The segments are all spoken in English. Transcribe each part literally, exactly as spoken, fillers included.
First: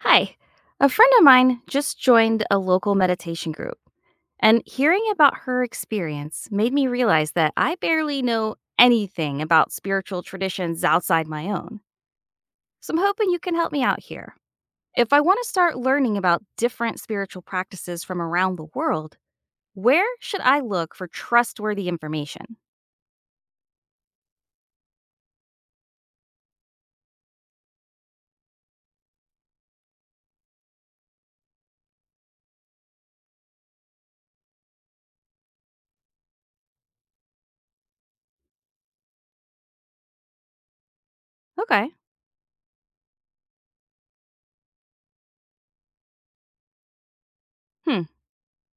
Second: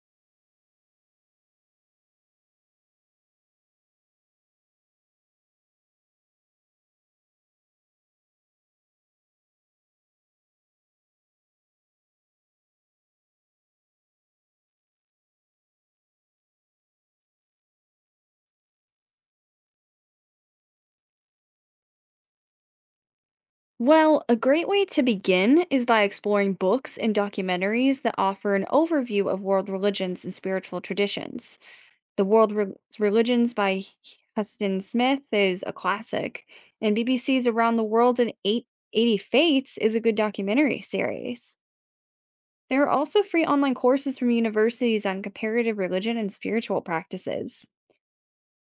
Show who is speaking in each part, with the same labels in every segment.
Speaker 1: Hi. A friend of mine just joined a local meditation group, and hearing about her experience made me realize that I barely know anything about spiritual traditions outside my own. So I'm hoping you can help me out here. If I want to start learning about different spiritual practices from around the world, where should I look for trustworthy information?
Speaker 2: Well, a great way to begin is by exploring books and documentaries that offer an overview of world religions and spiritual traditions. The World Re- Religions by Huston Smith is a classic, and B B C's Around the World in eight eighty Fates is a good documentary series.
Speaker 1: Okay.
Speaker 2: There are also free online courses from universities on comparative religion and spiritual practices.
Speaker 1: Hmm.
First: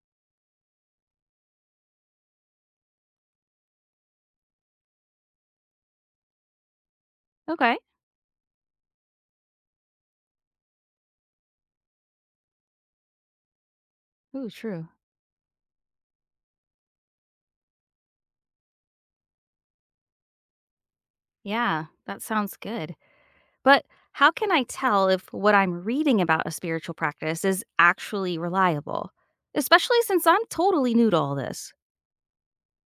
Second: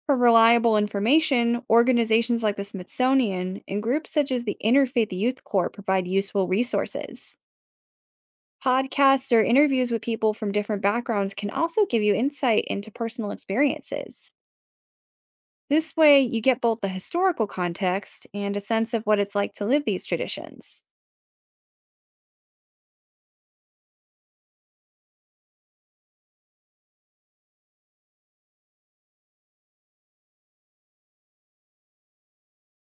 Speaker 2: For reliable information, organizations like the Smithsonian and groups such as the Interfaith Youth Corps provide useful resources.
Speaker 1: Okay.
Speaker 2: Podcasts or interviews with people from different backgrounds can also give you insight into personal experiences.
Speaker 1: Ooh, true.
Speaker 2: This way, you get both the historical context and a sense of what it's like to live these traditions.
Speaker 1: Yeah, that sounds good. But how can I tell if what I'm reading about a spiritual practice is actually reliable? Especially since I'm totally new to all this.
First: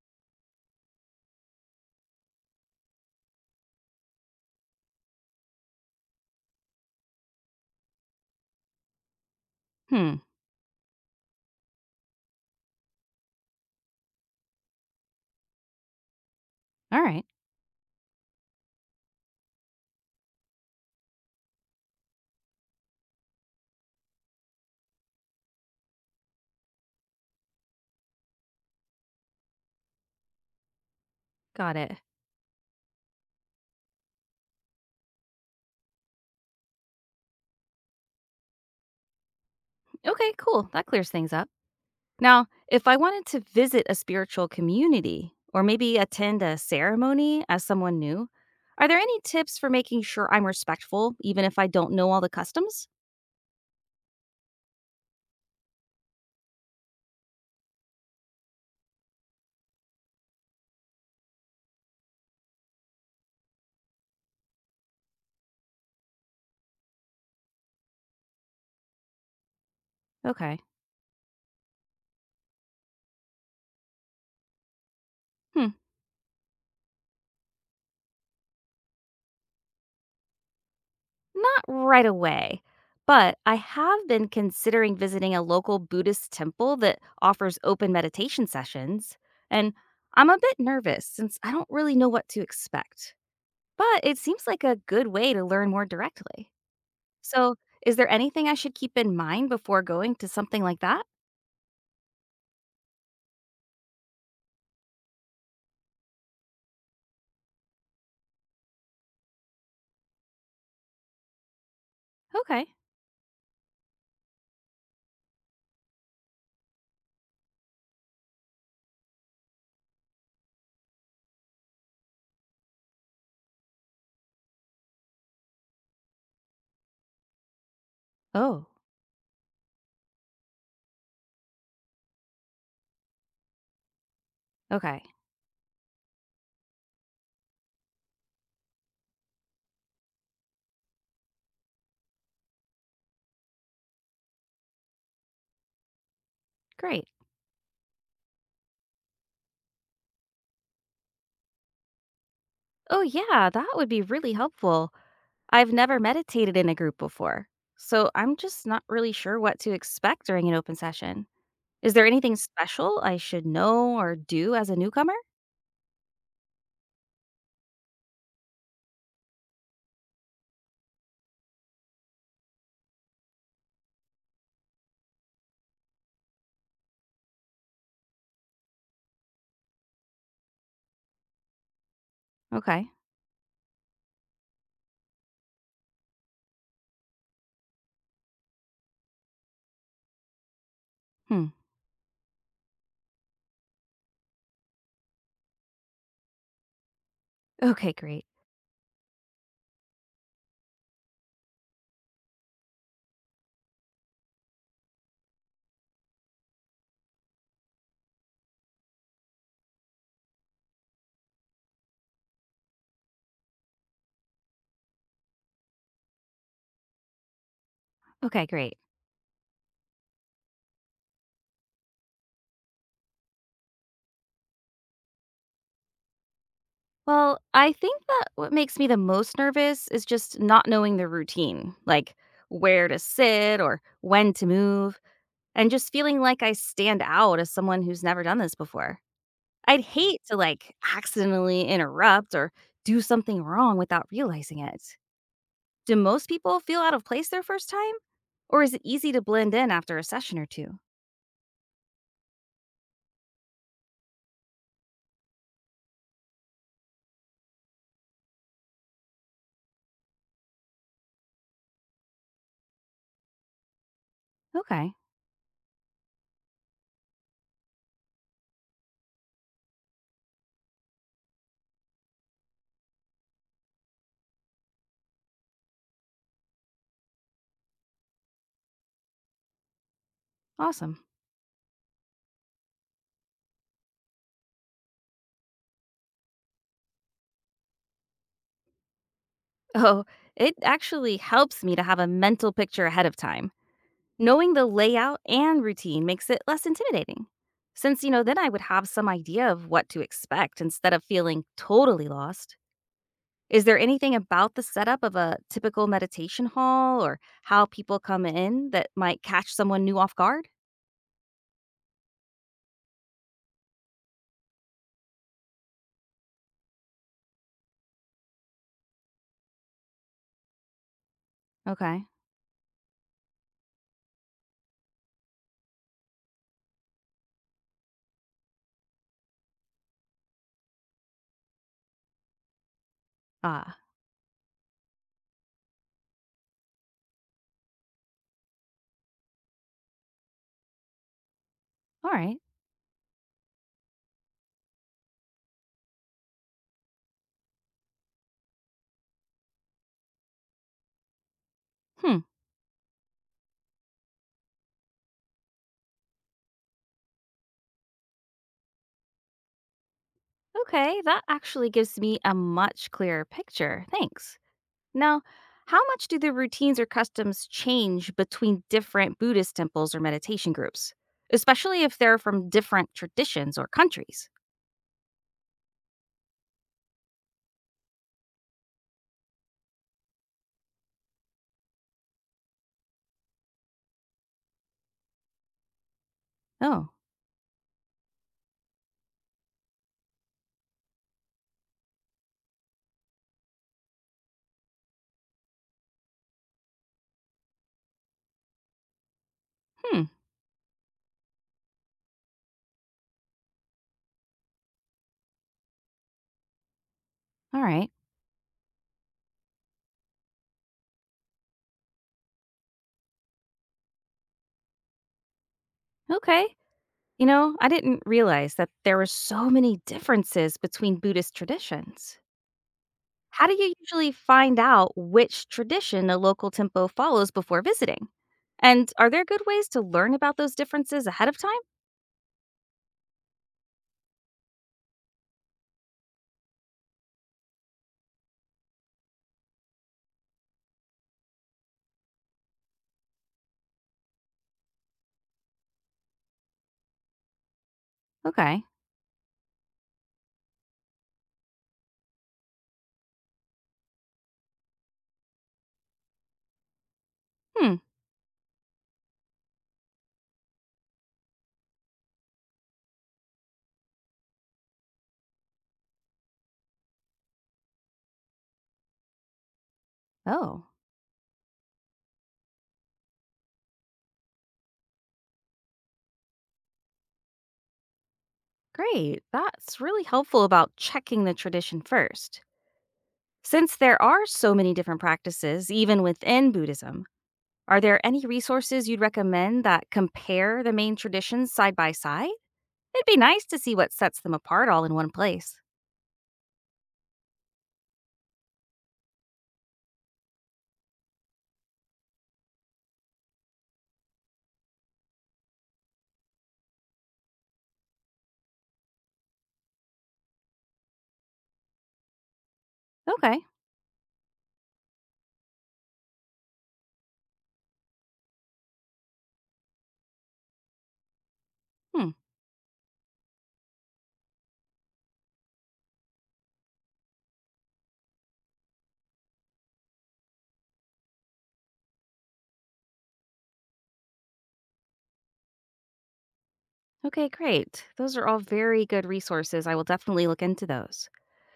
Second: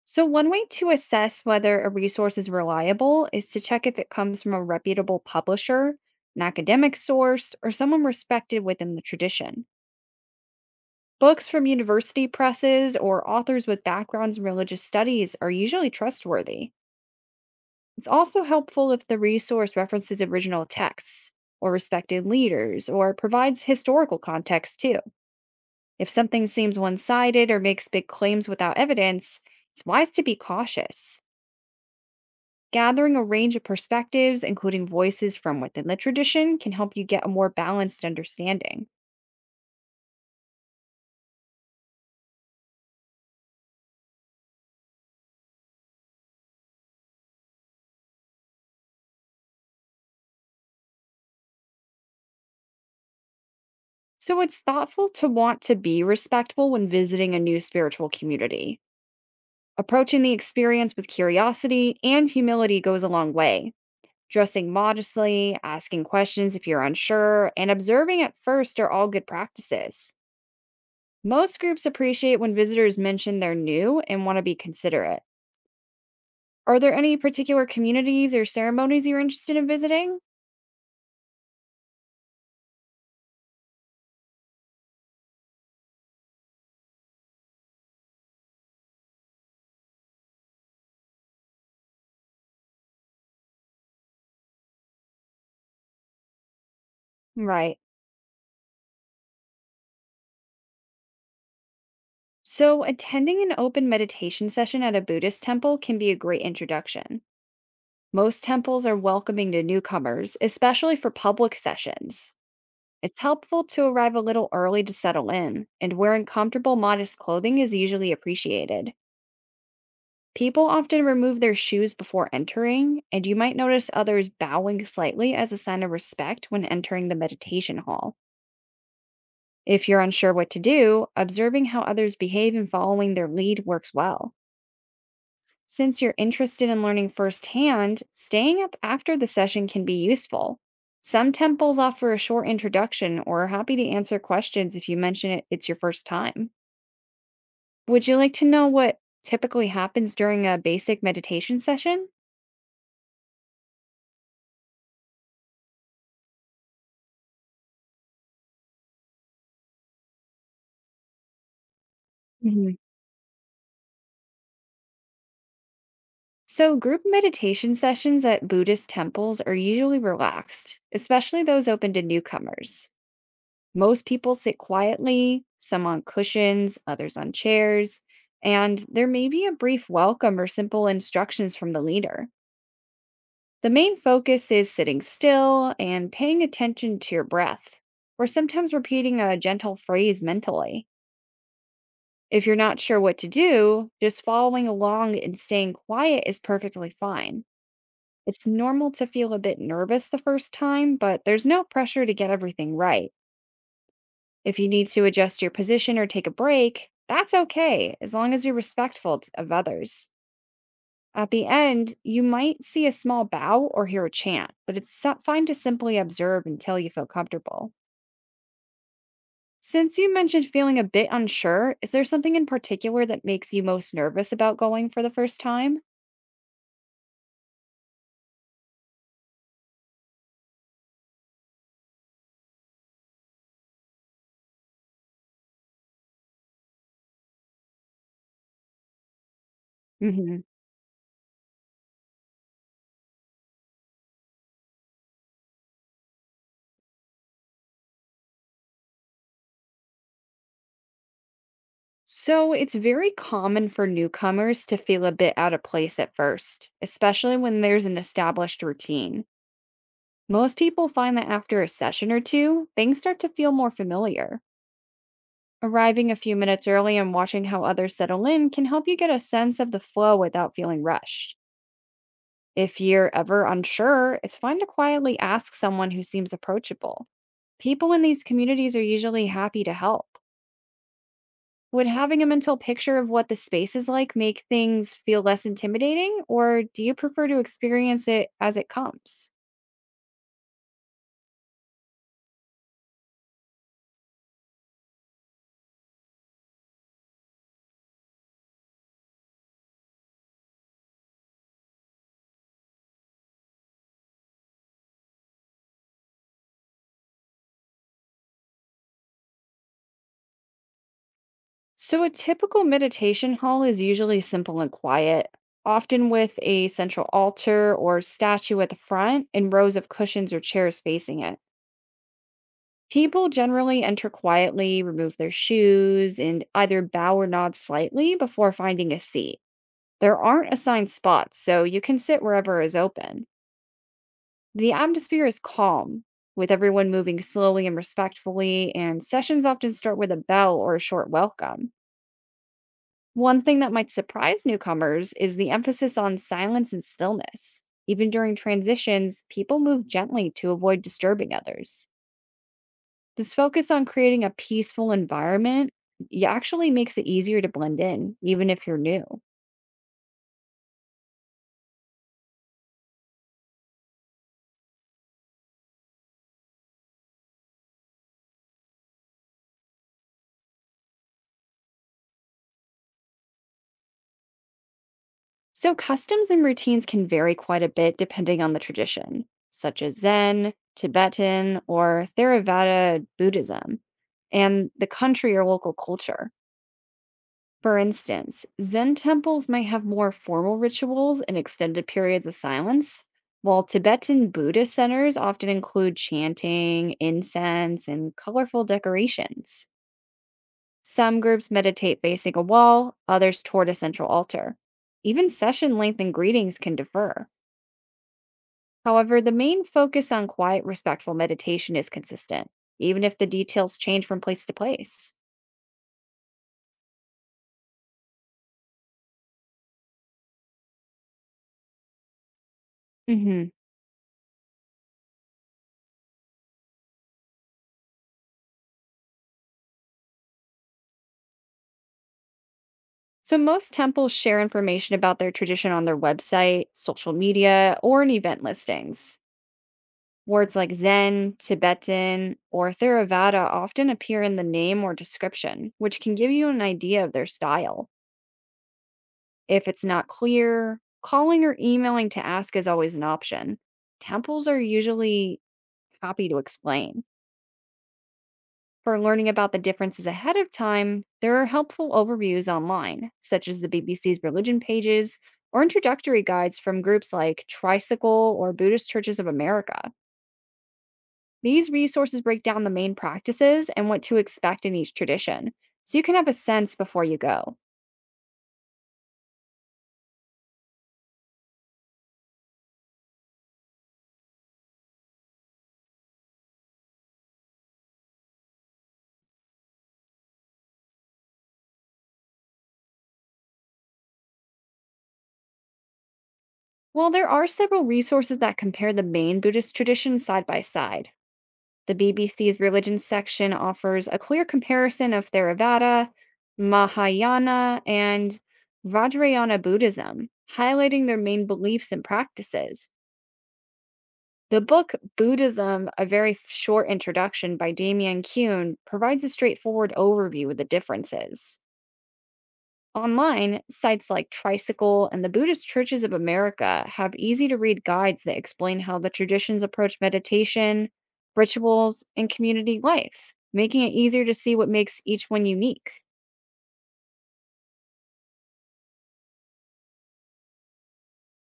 Speaker 2: So, one way to assess whether a resource is reliable is to check if it comes from a reputable publisher, an academic source, or someone respected within the tradition.
Speaker 1: Hmm.
Speaker 2: Books from university presses or authors with backgrounds in religious studies are usually trustworthy.
Speaker 1: All right.
Speaker 2: It's also helpful if the resource references original texts or respected leaders or provides historical context too. If something seems one sided or makes big claims without evidence, it's wise to be cautious.
Speaker 1: Got it.
Speaker 2: Gathering a range of perspectives, including voices from within the tradition, can help you get a more balanced understanding.
Speaker 1: Okay, cool. That clears things up. Now, if I wanted to visit a spiritual community or maybe attend a ceremony as someone new, are there any tips for making sure I'm respectful even if I don't know all the customs?
Speaker 2: So it's thoughtful to want to be respectful when visiting a new spiritual community. Approaching the experience with curiosity and humility goes a long way. Dressing modestly, asking questions if you're unsure, and observing at first are all good practices.
Speaker 1: Okay.
Speaker 2: Most groups appreciate when visitors mention they're new and want to be considerate.
Speaker 1: Hmm.
Speaker 2: Are there any particular communities or ceremonies you're interested in visiting?
Speaker 1: Not right away, but I have been considering visiting a local Buddhist temple that offers open meditation sessions. And I'm a bit nervous since I don't really know what to expect. But it seems like a good way to learn more directly. So,
Speaker 2: Right.
Speaker 1: is there anything I should keep in mind before going to something like that?
Speaker 2: So, attending an open meditation session at a Buddhist temple can be a great introduction. Most temples are welcoming to newcomers, especially for public sessions.
Speaker 1: Okay.
Speaker 2: It's helpful to arrive a little early to settle in, and wearing comfortable, modest clothing is usually appreciated. People often remove their shoes before entering, and you might notice others bowing slightly as a sign of respect when entering the meditation hall.
Speaker 1: Oh,
Speaker 2: If you're unsure what to do, observing how others behave and following their lead works well.
Speaker 1: okay.
Speaker 2: Since you're interested in learning firsthand, staying up after the session can be useful. Some temples offer a short introduction or are happy to answer questions if you mention it, it's your first time.
Speaker 1: Great.
Speaker 2: Would you like to know what typically happens during a basic meditation session?
Speaker 1: Oh, yeah, that would be really helpful. I've never meditated in a group before, so I'm just not really sure what to expect during an open session. Is there anything
Speaker 2: Mhm.
Speaker 1: special I should know or do as a newcomer?
Speaker 2: So, group meditation sessions at Buddhist temples are usually relaxed, especially those open to newcomers. Most people sit quietly, some on cushions, others on chairs, and there may be a brief welcome or simple instructions from the leader.
Speaker 1: Okay.
Speaker 2: The main focus is sitting still and paying attention to your breath, or sometimes repeating a gentle phrase mentally.
Speaker 1: Hmm.
Speaker 2: If you're not sure what to do, just following along and staying quiet is perfectly fine.
Speaker 1: Okay, great.
Speaker 2: It's normal to feel a bit nervous the first time, but there's no pressure to get everything right. If you need to adjust your position or take a break, that's okay, as long as you're respectful t- of others. At the end, you might see a small bow or hear a chant, but it's so- fine to simply observe until you feel comfortable.
Speaker 1: Okay, great.
Speaker 2: Since you mentioned feeling a bit unsure, is there something in particular that makes you most nervous about going for the first time?
Speaker 1: Well, I think that what makes me the most nervous is just not knowing the routine, like where to sit or when to move, and just feeling like I stand out as someone who's never done this before. I'd hate to
Speaker 2: Hmm.
Speaker 1: like accidentally interrupt or do something wrong without realizing it. Do most people feel out of place their first time? Or is it easy to blend in after a session or two?
Speaker 2: So, it's very common for newcomers to feel a bit out of place at first, especially when there's an established routine. Most people find that after a session or two, things start to feel more familiar.
Speaker 1: Okay.
Speaker 2: Arriving a few minutes early and watching how others settle in can help you get a sense of the flow without feeling rushed. If you're ever unsure, it's fine to quietly ask someone who seems approachable. People in these communities are usually happy to help.
Speaker 1: Awesome.
Speaker 2: Would having a mental picture of what the space is like make things feel less intimidating, or do you prefer to experience it as it comes?
Speaker 1: Oh, it actually helps me to have a mental picture ahead of time. Knowing the layout and routine makes it less intimidating. Since, you know, then I would have some idea of what to expect instead of feeling totally lost. Is there anything about the setup of a typical meditation hall or how people come in that might catch someone new off guard?
Speaker 2: So, a typical meditation hall is usually simple and quiet, often with a central altar or statue at the front and rows of cushions or chairs facing it.
Speaker 1: Okay.
Speaker 2: People generally enter quietly, remove their shoes, and either bow or nod slightly before finding a seat. There aren't assigned spots, so you can sit wherever is open.
Speaker 1: Ah,
Speaker 2: The atmosphere is calm, with everyone moving slowly and respectfully, and sessions often start with a bell or a short welcome.
Speaker 1: all right.
Speaker 2: One thing that might surprise newcomers is the emphasis on silence and stillness. Even during transitions, people move gently to avoid disturbing others.
Speaker 1: Hmm.
Speaker 2: This focus on creating a peaceful environment y- actually makes it easier to blend in, even if you're new.
Speaker 1: Okay, that actually gives me a much clearer picture. Thanks. Now, how much do the routines or customs change between different Buddhist temples or meditation groups, especially if they're from different traditions or countries?
Speaker 2: So, customs and routines can vary quite a bit depending on the tradition, such as Zen, Tibetan, or Theravada Buddhism, and the country or local culture.
Speaker 1: Oh,
Speaker 2: For instance, Zen temples may have more formal rituals and extended periods of silence, while Tibetan Buddhist centers often include chanting, incense, and colorful decorations.
Speaker 1: hmm.
Speaker 2: Some groups meditate facing a wall, others toward a central altar. Even session length and greetings can differ.
Speaker 1: All right.
Speaker 2: However, the main focus on quiet, respectful meditation is consistent, even if the details change from place to place.
Speaker 1: Okay. You know, I didn't realize that there were so many differences between Buddhist traditions. How
Speaker 2: Mhm.
Speaker 1: do you usually find out which tradition a local temple follows before visiting? And are there good ways to learn about those differences ahead of time?
Speaker 2: So, most temples share information about their tradition on their website, social media, or in event listings. Words like Zen, Tibetan, or Theravada often appear in the name or description, which can give you an idea of their style.
Speaker 1: Okay.
Speaker 2: If it's not clear, calling or emailing to ask is always an option. Temples are usually happy to explain.
Speaker 1: Hmm.
Speaker 2: For learning about the differences ahead of time, there are helpful overviews online, such as the B B C's religion pages or introductory guides from groups like Tricycle or Buddhist Churches of America.
Speaker 1: Oh.
Speaker 2: These resources break down the main practices and what to expect in each tradition, so you can have a sense before you go.
Speaker 1: Great. That's really helpful about checking the tradition first. Since there are so many different practices, even within Buddhism, are there any resources you'd recommend that compare the main traditions side by side? It'd be nice to see what sets them apart all in one place.
Speaker 2: While there are several resources that compare the main Buddhist traditions side by side, the B B C's religion section offers a clear comparison of Theravada, Mahayana, and Vajrayana Buddhism, highlighting their main beliefs and practices.
Speaker 1: Okay.
Speaker 2: The book Buddhism, a very f- short introduction by Damien Kuhn, provides a straightforward overview of the differences.
Speaker 1: Hmm.
Speaker 2: Online, sites like Tricycle and the Buddhist Churches of America have easy to read guides that explain how the traditions approach meditation, rituals, and community life, making it easier to see what makes each one unique.
Speaker 1: Okay, great. Those are all very good resources. I will definitely look into those.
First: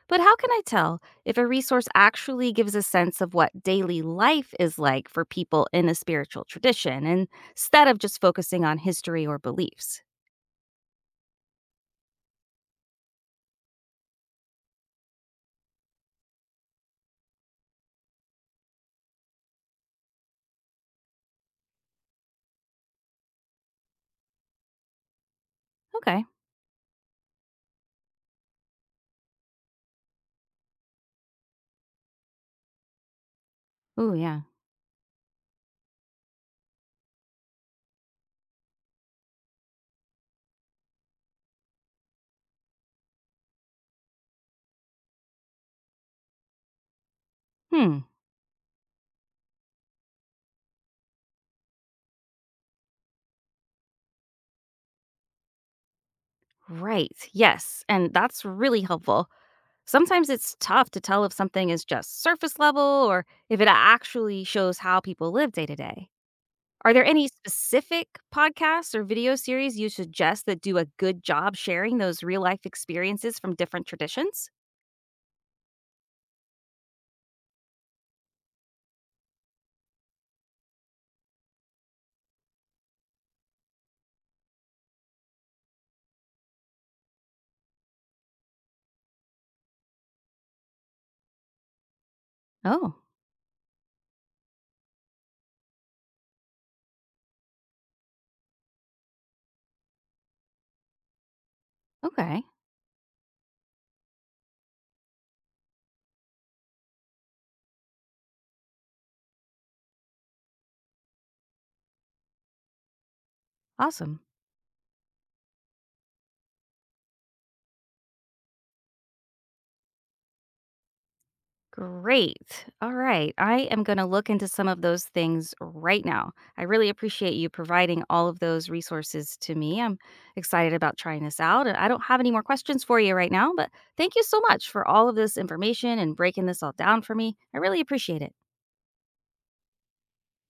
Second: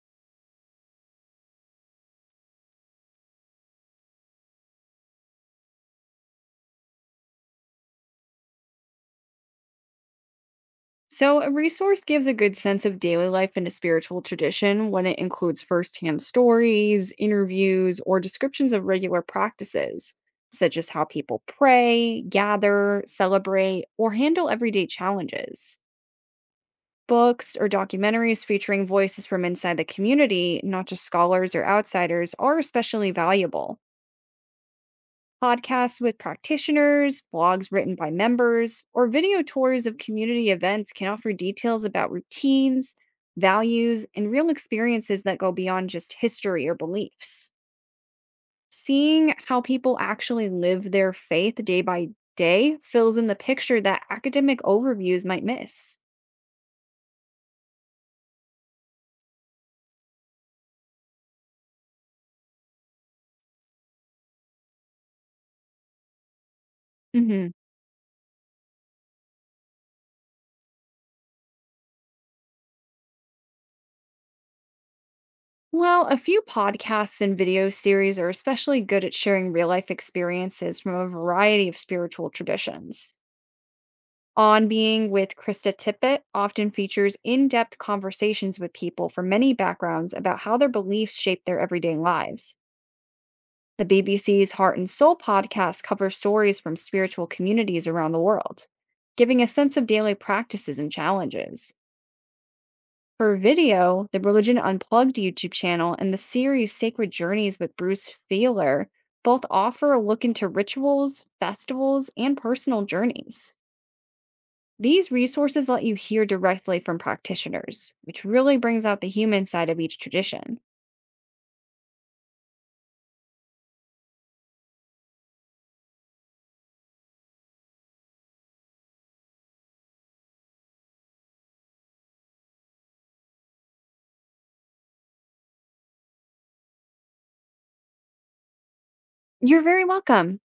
Speaker 1: But how can I tell if a resource actually gives a sense of what daily life is like for people in a spiritual tradition instead of just focusing on history or beliefs?
Speaker 2: So, a resource gives a good sense of daily life in a spiritual tradition when it includes firsthand stories, interviews, or descriptions of regular practices, such as how people pray, gather, celebrate, or handle everyday challenges.
Speaker 1: Okay.
Speaker 2: Books or documentaries featuring voices from inside the community, not just scholars or outsiders, are especially valuable.
Speaker 1: Oh, yeah.
Speaker 2: Podcasts with practitioners, blogs written by members, or video tours of community events can offer details about routines, values, and real experiences that go beyond just history or beliefs.
Speaker 1: Hmm.
Speaker 2: Seeing how people actually live their faith day by day fills in the picture that academic overviews might miss.
Speaker 1: Right. Yes. And that's really helpful. Sometimes it's tough to tell if something is just surface level or if it actually shows how people live day to day. Are there any
Speaker 2: Mhm.
Speaker 1: specific podcasts or video series you suggest that do a good job sharing those real life experiences from different traditions?
Speaker 2: Well, a few podcasts and video series are especially good at sharing real life experiences from a variety of spiritual traditions. On Being with Krista Tippett often features in depth conversations with people from many backgrounds about how their beliefs shape their everyday lives.
Speaker 1: Oh.
Speaker 2: The B B C's Heart and Soul podcast covers stories from spiritual communities around the world, giving a sense of daily practices and challenges.
Speaker 1: Okay.
Speaker 2: For video, the Religion Unplugged YouTube channel and the series Sacred Journeys with Bruce Feiler both offer a look into rituals, festivals, and personal journeys.
Speaker 1: Awesome.
Speaker 2: These resources let you hear directly from practitioners, which really brings out the human side of each tradition.
Speaker 1: Great. All right. I am going to look into some of those things right now. I really appreciate you providing all of those resources to me. I'm excited about trying this out. And I don't have any more questions for you right now, but thank you so much for all of this information and breaking this all down for me. I really appreciate it.
Speaker 2: You're very welcome.